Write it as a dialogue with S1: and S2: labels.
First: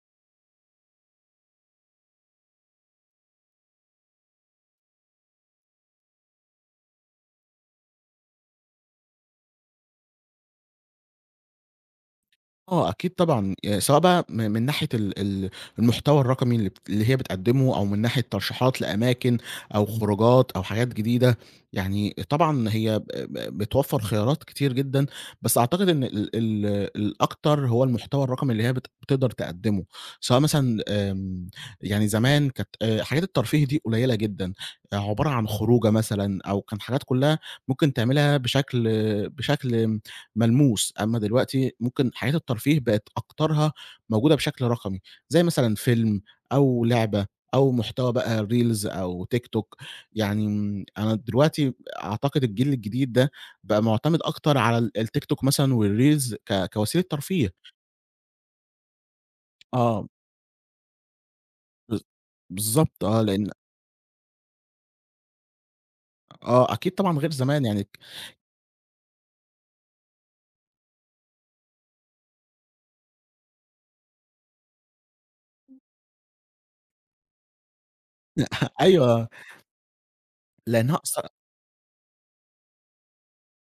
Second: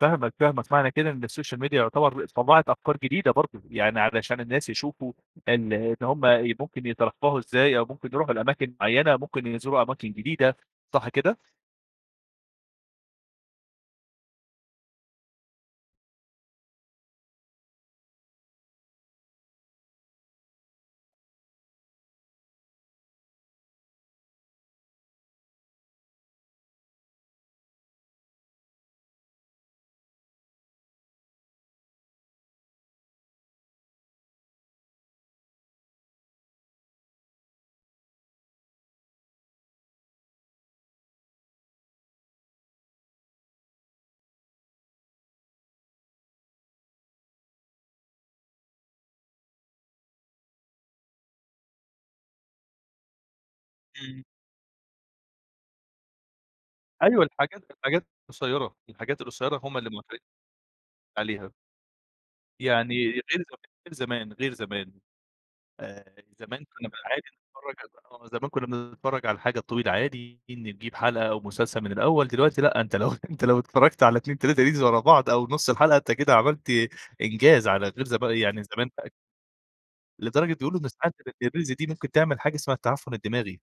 S1: فاهمك، فاهمك. معنى كده إن الsocial media يعتبر طلّعت أفكار جديدة برضه، يعني علشان الناس يشوفوا إن إن هُم ي ممكن يترفّهوا إزاي أو ممكن يروحوا لأماكن معيّنة، ممكن يزوروا أماكن جديدة. صح كده؟
S2: آه، أكيد طبعًا. يعني سواء بقى من من ناحية ال ال المحتوى الرقمي اللي بت اللي هي بتقدمه أو من ناحية ترشيحات لأماكن أو خروجات أو حاجات جديدة، يعني طبعًا هي ب ب بتوفّر خيارات كتير جدًا، بس أعتقد إن ال ال الأكتر هو المحتوى الرقمي اللي هي بت بتقدر تقدمه، سواء مثلًا آمم، يعني زمان كانت آآ، حاجات الترفيه دي قليلة جدًا، عبارة عن خروجة مثلًا أو كان حاجات كلّها ممكن تعملها بشكل بشكل آمم، ملموس أمّا دلوقتي ممكن حاجات الترفيه بقت أكترها موجودة بشكل رقمي، زي مثلًا فيلم أو لعبة أو محتوى بقى reels أو TikTok يعني امم، أنا دلوقتي ب أعتقد الجيل الجديد ده بقى معتمد
S1: إمم.
S2: أكتر على ال الTikTok مثلًا والreels ك كوسيلة
S1: أيوه،
S2: ترفيه.
S1: الحاجات-الحاجات قصيرة الحاجات القصيرة هُم اللي
S2: آه.
S1: موافق عليها.
S2: بالض بالضبط
S1: يعني
S2: آه،
S1: الreels
S2: لإن
S1: وغ غير زمان غير زمان. آآ، ي
S2: آ
S1: زمان
S2: آه
S1: كنّا
S2: أكيد
S1: بن
S2: طبعًا
S1: عادي
S2: غير زمان
S1: نتفرّج
S2: يعني
S1: على
S2: ك
S1: الب آه، زمان كنّا بنتفرّج على الحاجة الطويلة عادي، إن تجيب حلقة أو مسلسل من الأول دلوقتي لأ، أنت لو أنت لو اتفرّجت على 2، 3 reels ورا بعض أو نُص الحلقة أنت كده عملت إنجاز على غير زما
S2: لأ،
S1: يعني زمان بقى ك
S2: أيوه.
S1: لدرجة بيقولوا إن
S2: لإنها
S1: ساعات
S2: قصرت
S1: ال الreels دي ممكن تعمل حاجة اسمها التعفُّن الدماغي.